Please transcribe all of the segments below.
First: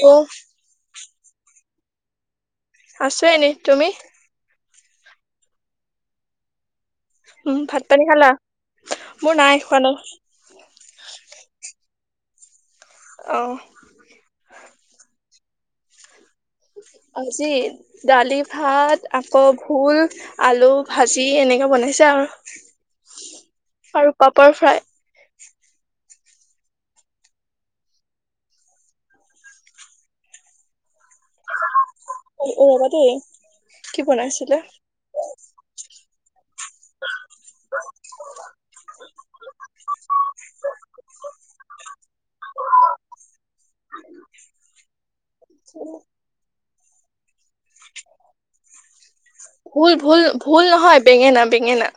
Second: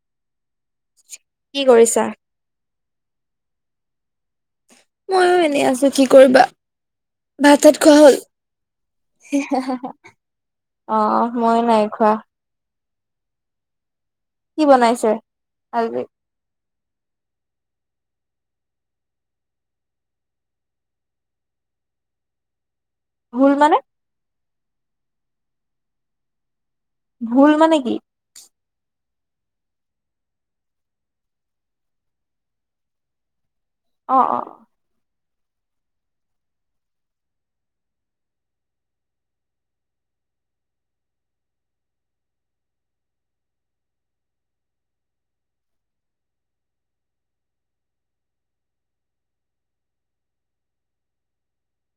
ইও' কি কৰিছা? আছোঁ এনেই, তুমি? মইও এনেই আছো কি কৰিবা। ভাত উম চাত খোৱা পানী হ'ল, খালা মোৰ নাই হ হ খোৱা হ। নাই অঁ ময় নাই খোৱা। অহ' কি বনাইছে আজি? আজি দালি ভাত আকৌ ভোল। আলু ভাজি এনেকে বনাইছে আৰু। ভুল মানে? আৰু পাপৰ ফ্ৰাই। ভুল মানে কি? অ অঁ' ৰবা দেই কি অ অ বনাইছিলে? ভুল ভুল ভুল নহয় বেঙেনা বেঙেনা।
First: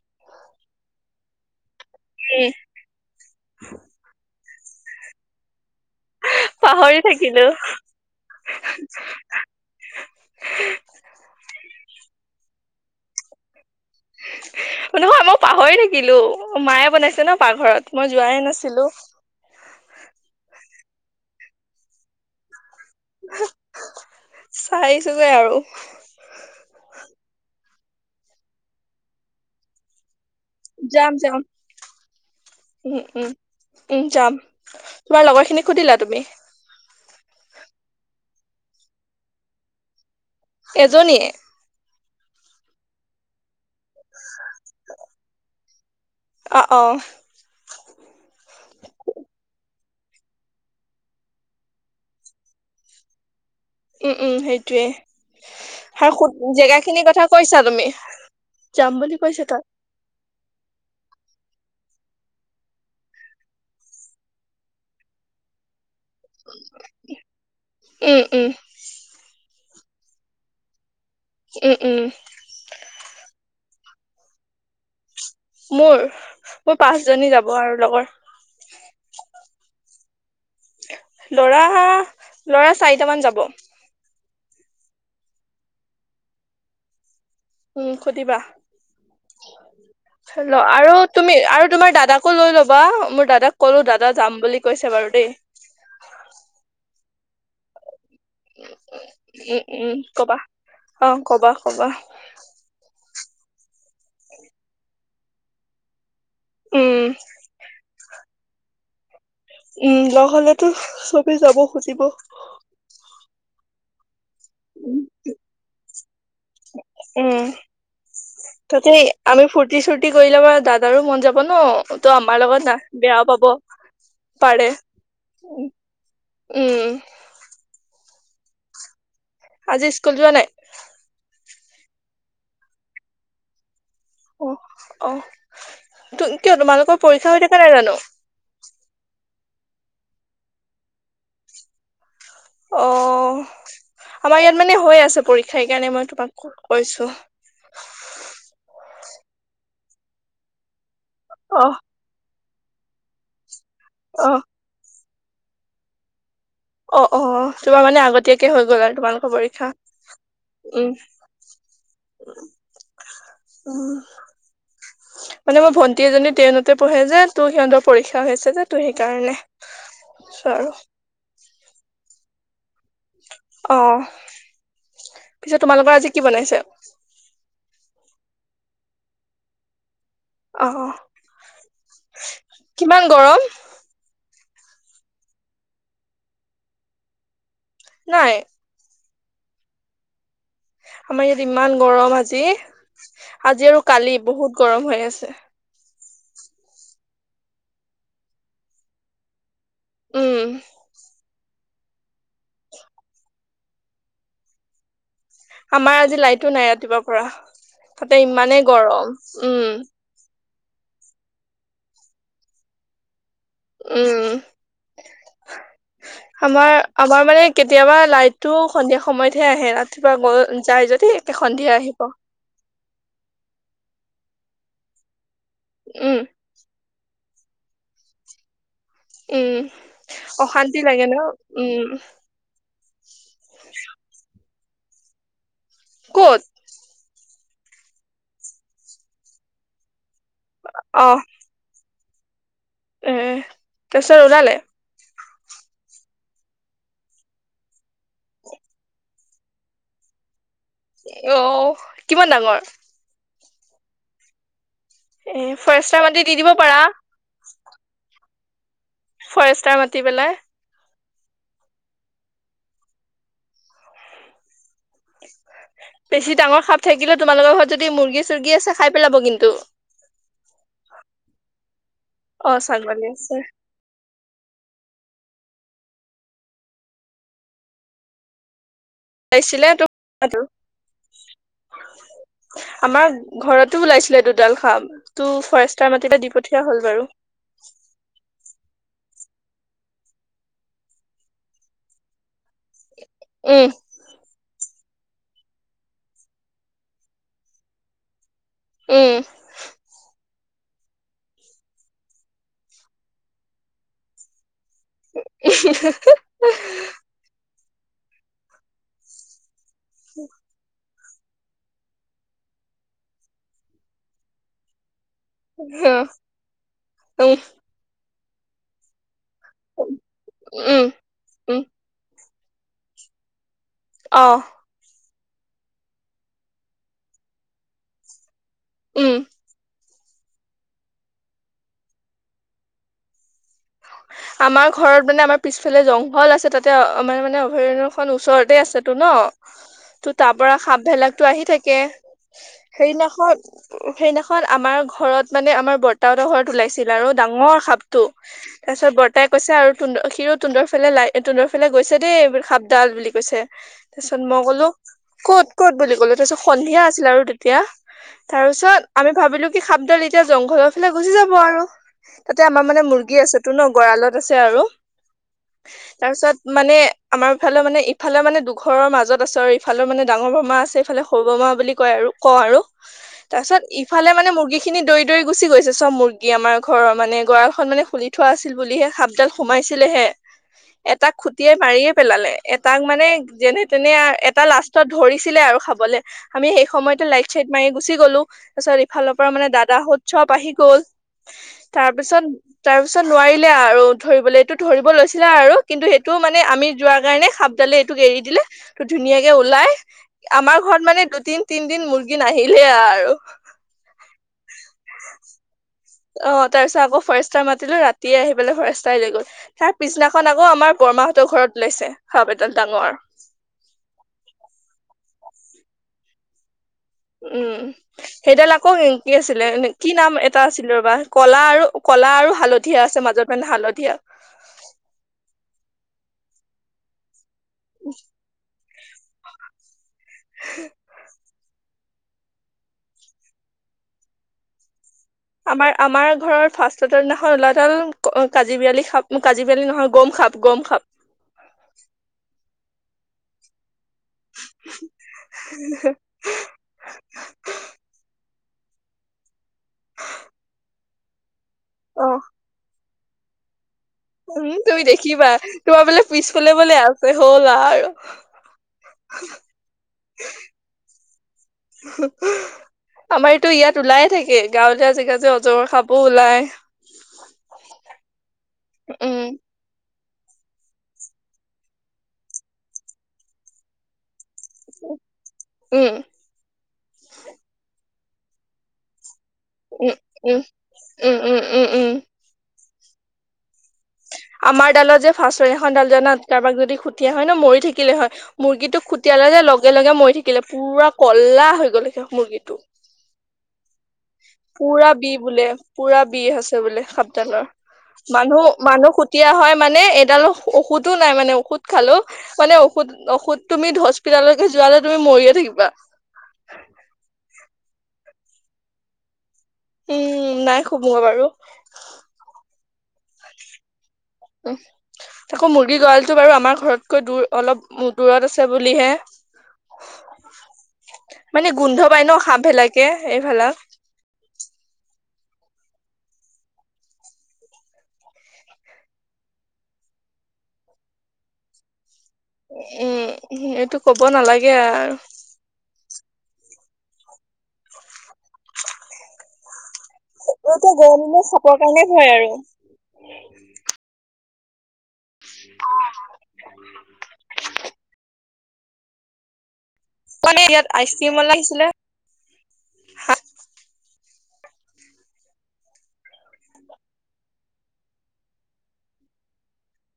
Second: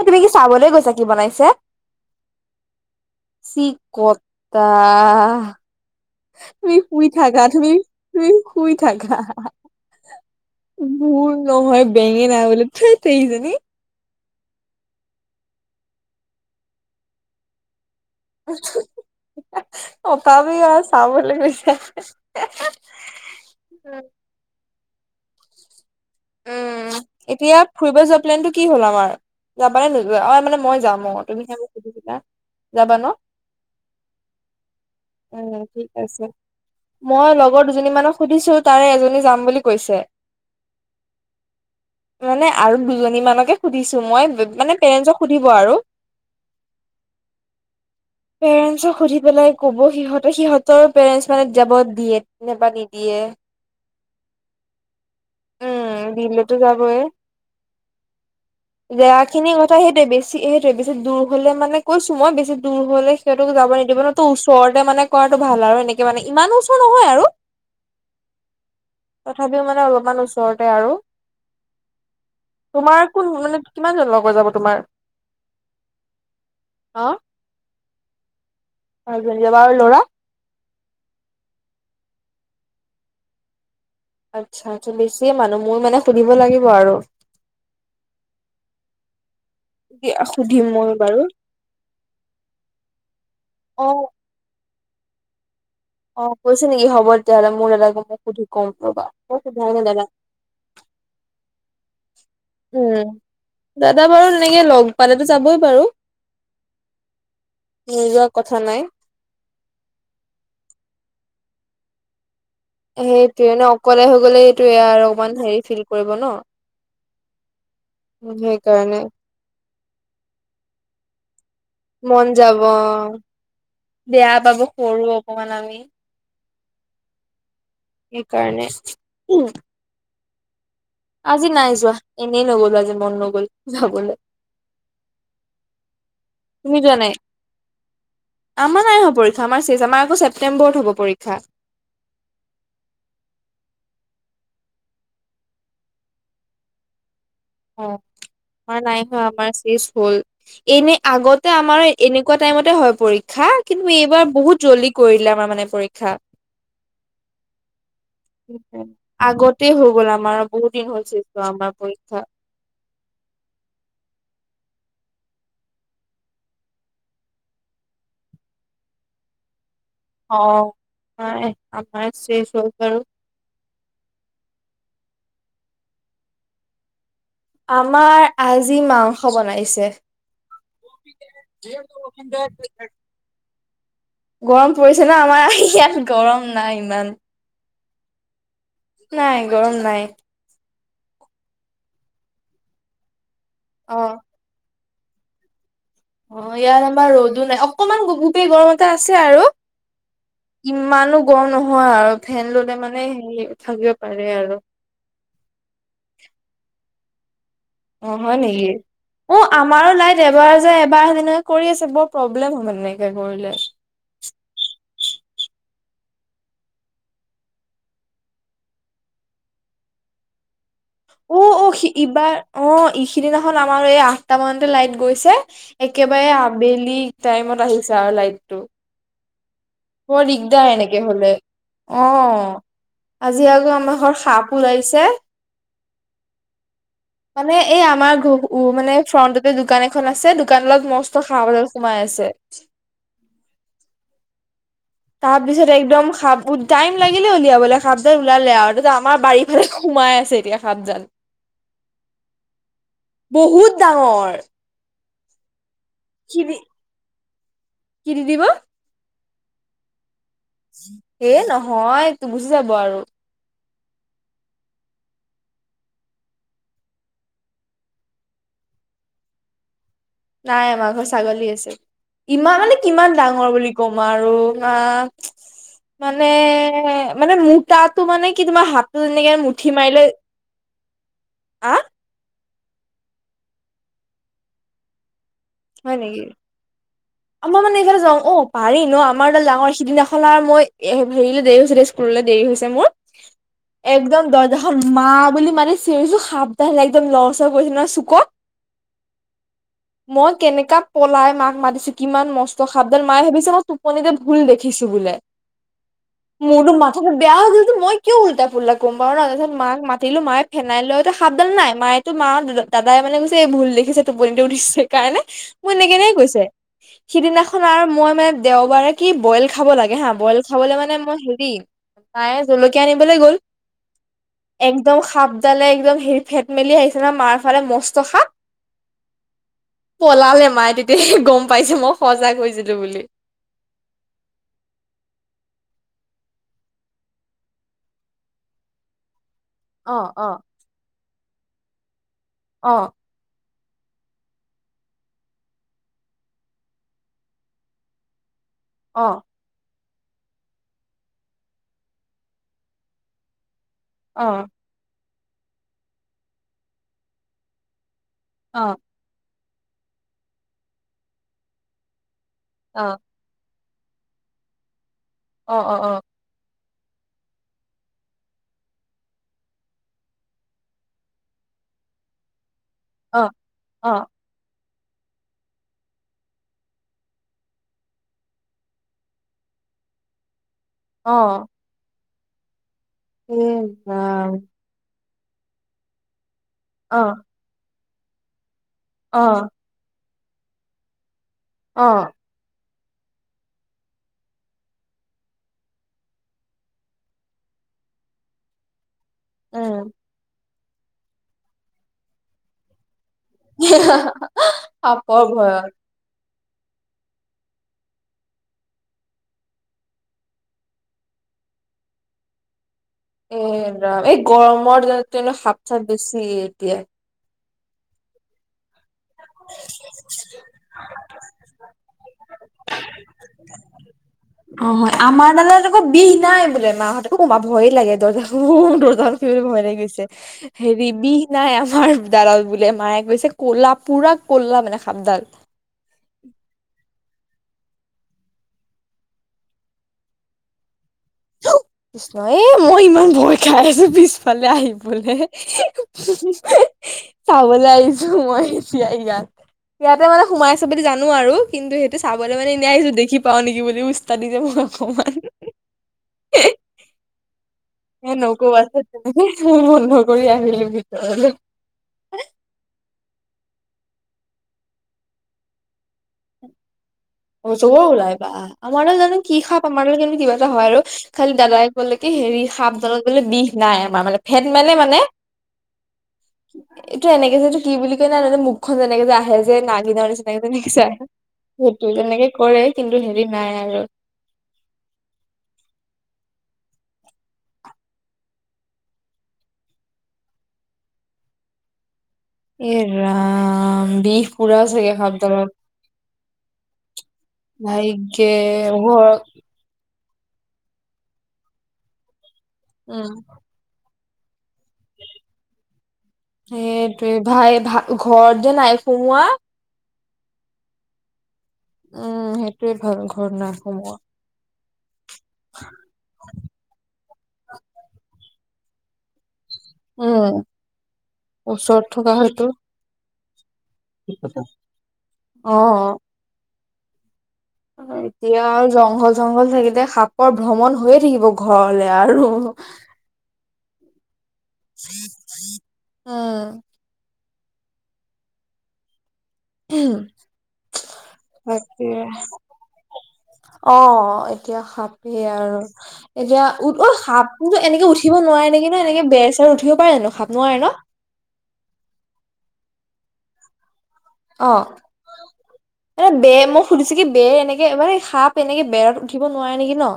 এ তুমি কি চাবলৈ গৈছা কি বনাইছে? উম' চি কটা। তুমি পাহৰি শুই থাকা থাকিলো তুমি তুমি শুই থাকা। মোৰ নহয় বেঙেনা বোলো থেইত এইজনী। নহয় মই পাহৰি থাকিলো মায়ে বনাইছে ন পাকঘৰত মই যোৱাই নাছিলো। কথা যে ইয়া চাওঁ বুলি কৈছে। চাইছোগে আৰু। উম' এতিয়া ফুৰিব যোৱা প্লেন টো কি হ'ল আমাৰ যাব নে নোযোৱা অ এ মানে- মই যাম অঁ' তুমি যে মোক সুধিছিলা যাবা ন। উমহ যাম। তোমাৰ লগৰ উম, খিনিক ঠিক সুধিলা আছে। তুমি? মই লগৰ দুজনী মানক সুধিছো তাৰে এজনী যাম বুলি কৈছে। এজনীয়ে। মানে আৰু দুজনী মানকে সুধিছো মই মানে পেৰেনছক সুধিব আৰু। অ অ'। পেৰেনছক সুধি পেলাই ক'ব সিহঁত- ত সিহঁতৰ পেৰেন্স মানে যাব দিয়ে নেবা নিদিয়ে। উম উম' সেইটোৱে, উম, হা সুদ দিলেতো যাবয়ে। জেগাখিনিৰ কথা কৈছা তুমি। যাম বুলি জেগা কৈছে খিনিৰ তাত কথা সেইটোৱে বেছ- ছি সেইটোৱে বেছি দূৰ হলে মানে কৈছো মই বেছি দূৰ হলে সিঁহতক যাব নিদিব নহয় তো ওচৰতে মানে- কৰাটো ভাল আৰু এনেকে মানে ইমানো ওচৰ নহয় আৰু। উম উম তথাপিও মানে অলপমান ওচৰতে আৰু। উম উম'। তোমাৰ কোন মানে কিমান জন লগৰ যাব তোমাৰ? মোৰ, মোৰ পাঁচ জনী যাব আৰু লগৰ। হয় যাব আৰু ল'ৰা? ল'ৰা ল'ৰা চাৰিটামান যাব। আচ্ছা আচ্ছা বেছিয়ে মানুহ মোৰ মানে সুধিব লাগিব আৰু উম সুধিবা। [unintelligible] হেল্ল' মই আৰু বাৰু তুমি আৰু তোমাৰ দাদাকো লৈ ল'বা মোৰ দাদাক ক'লো অ দাদা যাম বুলি কৈছে বাৰু দেই। অ', কৈছে নেকি হ'ব তেতিয়াহ'লে মোৰ দাদাকো মই সুধি কম ৰবা মই উম সোধাই নাই উম দাদাক। কবা অ', কবা কবা। উম, দাদা বাৰু তেনেকে লগ পালেতো যাবই বাৰু। উম নোযোৱা কথা নাই। উম, লগ হলেতো চবে যাব খুজিব। সেইটোৱে এনেও অকলে হৈ গ'লে সেইটোৱে আৰু অকমান হেৰি ফিল কৰিব ন উম তাতে সেইকাৰণে। আমি ফূৰ্তি চূৰ্তি কৰিলে মানে দাদাৰো মন যাব ন' তো মন আমাৰ যাব লগত না বেয়াও পাব বেয়া পাব পাৰে সৰু অকমান উম। আমি উম। সেইকাৰণে। আজি স্কুল যোৱা নাই? আজি নাই যোৱা এনেই নগলো আজি মন নগল যাবলৈ। অ অ কিয় তুমি যোৱা তোমালোকৰ নাই পৰীক্ষা হৈ থাকে নাই জানোঁ? আমাৰ নাই হোৱা পৰীক্ষা আমাৰ চেজ আমাৰ আকৌ ছেপটেম্বৰত হ'ব পৰীক্ষা। অ', আমাৰ ইয়াত মানে হৈ আছে পৰীক্ষা সেইকাৰণে মই তোমাক কৈছোঁ। অ', আমাৰ নাই হোৱা আমাৰ চেজ হ'ল এনেই আগতে অ আমাৰ এনেকুৱা টাইমতে হয়, পৰীক্ষা কিন্তু এইবাৰ অ বহুত জল্দি কৰিলে আমাৰ মানে পৰীক্ষা। অ অ তোমাৰ মানে আগতীয়াকে হৈ গ'ল আৰু তোমালোকৰ পৰীক্ষা আগতে হৈ গ'ল আমাৰ বহুত দিন উম হ'ল চেজ হোৱা আমাৰ পৰীক্ষা। [inaudible] অ। মানে মোৰ ভন্টি এজনী টেনতে পঢ়ে যে তোৰ সিহঁতৰ পৰীক্ষা হৈ আছে যে ত' সেইকাৰণে। [inaudible] আৰু অ', আমাৰ শেষ হ'ল বাৰু। অ', পিছে তোমালোকৰ আজি কি বনাইছে? আমাৰ আজি মাংস বনাইছে। অ', কিমান গৰম? গৰম পৰিছে ন আমাৰ ইয়াত গৰম নাই ইমান। নাই। নাই গৰম নাই। আমাৰ ইয়াত ইমান গৰম আজি আজি আৰু অ', কালি বহুত গৰম হৈ আছে। অ', ইয়াত আমাৰ ৰ'দো নাই অকনমান গোপ গুপীয়া গৰম এটা আছে আৰু। উম ইমানো গৰম নহয় আৰু ফেন ল'লে মানে হে থাকিব পাৰে আৰু। আমাৰ আজি লাইটো নাই ৰাতিপুৱাৰ পৰা। তাতে অ', হয়, ইমানেই নেকি গৰম অ', উম আমাৰো লাইন এবাৰ জাই এবাৰ আহে তেনেকেই কৰি আছে বৰ প্ৰব্লেম হয় মানে এনেকে কৰিলে। উম আমাৰ আমাৰ মানে কেতিয়াবা লাইটটো সন্ধিয়া সময়তহে আহে ৰাতিপুৱা গল যাই যদি অ একে অ সন্ধিয়া সি আহিব। ইবাৰ অ', ই সিদিনাখন আমাৰ এই আঠটা মানতে লাইট, গৈছে উম একেবাৰে আবেলি টাইমত আহিছে আৰু লাইট টো। উম বৰ দিগদাৰ অশান্তি এনেকে লাগে ন হলে উম অ'। আজি আকৌ আমাৰ ঘৰত সাপ ওলাইছে। ক'ত? মানে এই আমাৰ ঘৰৰ মানে ফ্ৰণ্টতে দোকান এখন আছে। দোকান, ডালত অ মস্ত সাঁপ এডাল সোমাই আছে। এ তাৰপিছত ওলালে। তাৰপিছত একদম সাপ, টাইম লাগিলে উলিয়াবলৈ সাপডাল ওলালে আৰু তাতে আমাৰ বাৰী ফালে সোমাই আছে এতিয়া। সাপডাল অ কিমান ডাঙৰ বহুত ডাঙৰ এ ফাৰেষ্টৰ মাতি দি দিব পাৰা। কি দি দিব। ফৰেষ্টাৰ, মাতি পেলাই এ নহয় গুচি যাব আৰু [unintelligible] বেছি ডাঙৰ সাপ থাকিলেও তোমালোকৰ ঘৰত যদি মুৰ্গী- চৰ্গী আছে খাই পেলাব কিন্তু। নাই আমাৰ ঘৰ ছাগলী, আছে। অ ইমান মানে ছাগলী কিমান আছে ডাঙৰ বুলি গমাৰো হা মানে মানে মোতাতটো মানে কি তোমাৰ হাত পাইছিলে আৰু আহ আমাৰ ঘৰতো ওলাইছিলে দুডাল সাপ, টো ফৰেষ্টাৰ হয় নেকি মাতিলে দি পঠিয়া হ'ল বাৰু। আমাৰ মানে এইফালে যাওঁ অ', পাৰি ন আমাৰ ডাঙৰ সিদিনাখন আৰু মই হেৰি দেৰি হৈ হৈছে দে স্কললৈ দেৰি হৈছে মোৰ। উম একদম দৰ্জা, মা বুলি মানে চিঞৰিছো সাপ, ডাল একদম লৰচৰ কৰিছে নহয় চুকত। উম মই কেনেকাপলাই মাক, মাতিছো কিমান মস্ত সাপডাল, মায়ে ভাবিছে ন। কণীতে ভুল দেখিছো বোলে। মোৰতো মাথাটো বেয়া হৈছিল মই কিয় উলতা পুলটা কম পাৰ ন তাৰ পাছত মাক মাতিলো মায়ে ফেনাইল, লৈ সাপডাল, নাই মায়ো মা, দ দাদাই, মানে কৈছে এই ভুল দেখিছে টোপনিতে উঠিছে সেইকাৰণে মোৰ এনে কেনে কৈছে উম সিদিনাখন আৰু মই মানে দেওবাৰে কি বইল খাব লাগে হা বইল খাবলৈ উম মানে মই হেৰি উম প্ৰায়ে জলকীয়া আনিবলৈ গ'ল। অঁ একদম সাপডালে, একদম হেৰি ফেট, মেলি আহিছে ন মাৰ ফালে মস্ত সাপ, উম পলালে মায়ে তেতিয়া গম পাইছে মই সচা কৈছিলো বুলি। হয়। আমাৰ ঘৰত মানে আমাৰ পিছফালে জংঘল, আছে তাতে মানে মানে অভয়াৰণ্যখন, ওচৰতে আছেতো ন। অ ত' অ তাৰ পৰা সাপ ভেলাকতটো আহি থাকে অ সেইদিখন সেইদিখন আমাৰ ঘৰত মানে আমাৰ বৰ্তা হতৰ ঘৰত ওলাইছিল আৰু ডাঙৰ সাপটো, তাৰ পিছত অ বৰ্তাই কৈছে আৰু তুনদ হিৰো তুন্দৰ ফালে লাই তুন্দডৰ ফালে গৈছে দেই সাপডাল বুলি কৈছে। তাৰপিছত অ মই কলো কত কত বুলি কলো, তাৰপিছত সন্ধিয়া আছিল আৰু তেতিয়া। তাৰ অ পিছত আমি ভাবিলো কি সাপডাল এতিয়া জংঘলৰ ফালে গুচি যাব আৰু। তাতে আমাৰ অ মানে অ মুৰ্গী আছেতো ন গৰালত আছে আৰু। অঁ অঁ অঁ তাৰপিছত মানে আমাৰ ফালে মানে ইফালে মানে ইফালে মানে দুঘৰৰ মাজত আছে আৰু ইফালৰ মানে ডাঙৰ বৰমা আছে সিফালে সৰু বমা বুলি কয় আৰু কওঁ আৰু, তাৰপিছত অ ইফালে মানে মুৰ্গী খিনি দৌৰি দৌৰি গুচি গৈছে চব মুৰ্গী আমাৰ ঘৰৰ মানে গৰালখন মানে খুলি থোৱা আছিল বুলিহে সাপডাল সোমাইছিলেহে, অ এটাক অ খুটিয়াই মাৰিয়ে পেলালে। এটাক মানে এই যেনে তেনে ৰাম এটা লাষ্টত ধৰিছিলে আৰু খাবলে আমি সেই অ সময়তে লাইট চাইট মাৰি গুচি গ'লো, তাৰ পিছত ইফালৰ অ পৰা মানে দাদা হত চব আহি গ'ল। অ তাৰ পিছত তাৰপিছত নোৱাৰিলে আৰু ধৰিবলৈ এইটো ধৰিব লৈছিলে আৰু কিন্তু সেইটো মানে আমি যোৱাৰ কাৰণে খাব ডালে এইটোক এৰি দিলে। টো ধুনীয়াকে ওলাই উম আমাৰ ঘৰত মানে দুদিন তিনদিন মুৰ্গী নাহিলে আৰু। সাঁপৰ ভয়ত। অঁ তাৰ পিছত আকৌ ফৰেষ্টাৰ মাতিলে ৰাতিয়ে আহি পেলাই ফৰেষ্টাই লৈ গ'ল। তাৰ পিছদিনাখন আকৌ আমাৰ বৰৰ্মাহঁতৰ ঘৰত ওলাইছে, সাপ এডাল ডাঙৰ। এ ৰাম, এই গৰমৰ দিনত কিন্তু সাপ চাপ বেছি এতিয়া। উম, সেইডাল আকৌ উ কি আছিলে, নে কি নাম এটা আছিলে ৰবা, কলা আৰু কলা আৰু হালধীয়া আছে মাজত মানে হালধীয়া। অঁ হয়, আমাৰ ডালত আকৌ বিষ নাই বোলে, মাহঁতে উ মা ভয়ে লাগে। দৰ্জা খন উ দৰ্জা খন খুলিবলৈ ভয় লাগিছে। হেৰি বিষ নাই আমাৰ ডালত বোলে মায়ে কৈছে, ক'লা পুৰা ক'লা মানে সাপডাল। আমাৰ, আমাৰ ঘৰৰ ফাৰ্ষ্টটোৰ দিনাখন ওলোৱাডাল ক কাজিবিৰালি সাপ কাজিবিৰালি নহয়, গমসাপ গমসাপ। কৃষ্ণ এ মই ইমান ভয় খাই আছোঁ পিছ ফালে আহি পেলাই। চাবলৈ আহিছোঁ মই এতিয়া ইয়াত। ইয়াতে মানে সোমাই আছে বুলি জানো আৰু। কিন্তু সেইটো অ চাবলৈ মানে এনেই আহিছোঁ। দেখি পাওঁ নেকি বুলি বু উম তুমি দেখিবা, তোমাৰ বোলে পিছফালে বোলে আছে হ'ল আৰু। [inaudible] দৌৰি আহিলো ভিতৰলে। [inaudible] আমাৰ এইটো ইয়াত ওলায়েই থাকে, গাঁৱলীয়া জেগা যে, অজগৰ সাপো ওলায়। অজগৰ ওলায় বা, আমাৰো জানো উম কি সাপ। কামুৰিলে কিন্তু কিবা এটা হয় আৰু, খালি দাদাই ক'লে কি হেৰি, সাপডালত বোলে বিষ নাই। আমাৰ মানে ফেন মানে মানে উম এইটো এনেকে যে এইটো কি বুলি কয় নাজানো মুখখন এনেকে যে আহে যে উম নাগিনৰ উম নিচিনাকে যে দেখিছা? উম উম উম উম এনেকে কৰে, কিন্তু হেৰি নাই আৰু। আমাৰ ডালত যে ফাৰ্ষ্টৰ দিনাখন ডাল জানা, কাৰোবাক যদি খুটিলে হয় ন মৰিয়ে থাকিলে হয়। মুৰ্গীটোক খুটিওৱা লগে লগে মৰি থাকিলে, পুৰা ক'লা হৈ গ'ল সেই মুৰ্গীটো। এ ৰাম। বিষ পুৰা চাগে বিহ বোলে, সাপডালত পুৰা বিহ আছে বোলে সাপডালৰ। ভাগ্যে মানুহ, মানুহ ঘৰত খুতিয়া হয় মানে, এডালো ঔষধটো নাই মানে, ঔষধ খালোঁ, মানে ঔষধ উম ঔষধ। তুমি হস্পিতাললৈকে যোৱালে তুমি মৰিয়ে থাকিবা। সেইটোৱে ভাই, ভা ঘৰত যে নাই সোমোৱা উম' নাই সোমোৱা বাৰু। উম' সেইটোয়ে ভাল। ঘৰত নাই সোমোৱা। উম' তাকো মুৰ্গী গঁড়ালটো বাৰু আমাৰ ঘৰত কৈ দূৰ, অলপ দূৰত আছে বুলিহে। উম মানে গোন্ধ ওচৰত পাই ন! সাপবিলাকে এইবিলাক। কি কথা? অ, অ। এতিয়া আৰু জংঘল-চংঘল থাকিলে সাপৰ ভ্ৰমণ হৈয়ে থাকিব ঘৰলে আৰু। এ সেইটো ক'ব নালাগে আৰু। অ' উহম্ এতিয়াটো গৰম দিনত সাপৰ কাৰণে ভয় আৰু। অ' এতিয়া সাপ সেইয়া আৰু। এতিয়া উঠ, অ' সাপ কিন্তু এনেকে উঠিব নোৱাৰে নেকি, নে এনেকে বেৰ চেৰ উঠিব পাৰে জানো সাপ মানে নোৱাৰে ন ইয়াত আইচক্ৰীম আলা আহিছিলে। অ। এ বেৰ মই সুধিছো কি, বেৰ এনেকে মানে সাপ এনেকে বেৰত উঠিব নোৱাৰে নেকি ন!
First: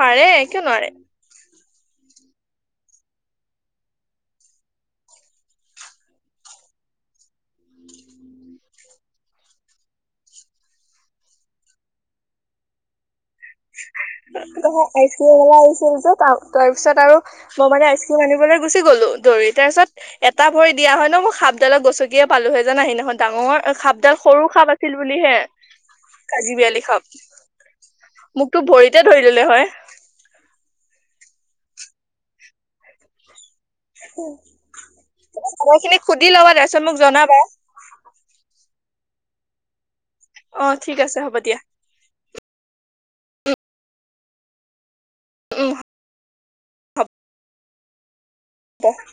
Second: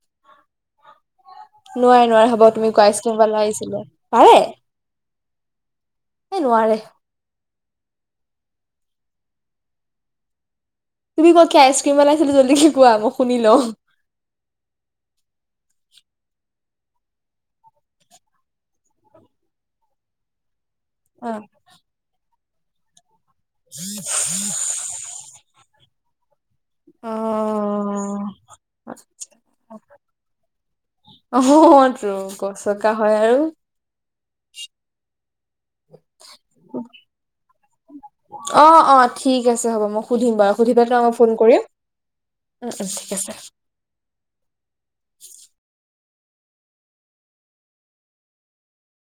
পাৰে, কিয় নোৱাৰে? নোৱাৰে, নোৱাৰে হ'ব! তুমি [unintelligible] কৰিব নোৱাৰিছিলা। পাৰে! সেই নোৱাৰে। তুমি ক কি আইচক্ৰীম আলা আহিছিলে জল্দিকে কোৱা মই শুনি লওঁ। ত মই আইচক্ৰীম আলা আহছিল যে তাৰপিছত আৰু মই মানে আইচক্ৰীম আনিবলৈ গুচি গ'লো দৌৰি তাৰপিছত এটা ভৰি দিয়া হয় ন মই সাপডালত গচকিয়ে পালো হয় জানা সেইদিনাখন ডাঙৰ সাপডাল সৰু সাপ আ আছিল বুলিহে অ [unintelligible] মোকতো ভৰিতে ধৰি ললে হয়। অ'হ গচকা হয় আৰু কথাখিনি সুধি লবা, তাৰপিছত মোক জনাবা। অ' অ' ঠিক আছে হ'ব মই সুধিম বাৰু অ সুধি ঠিক পেলায় তো মই আছে হ'ব ফোন দিয়া কৰিম। অ' অ' ঠিক আছে। উম' হ'ব। [inaudible]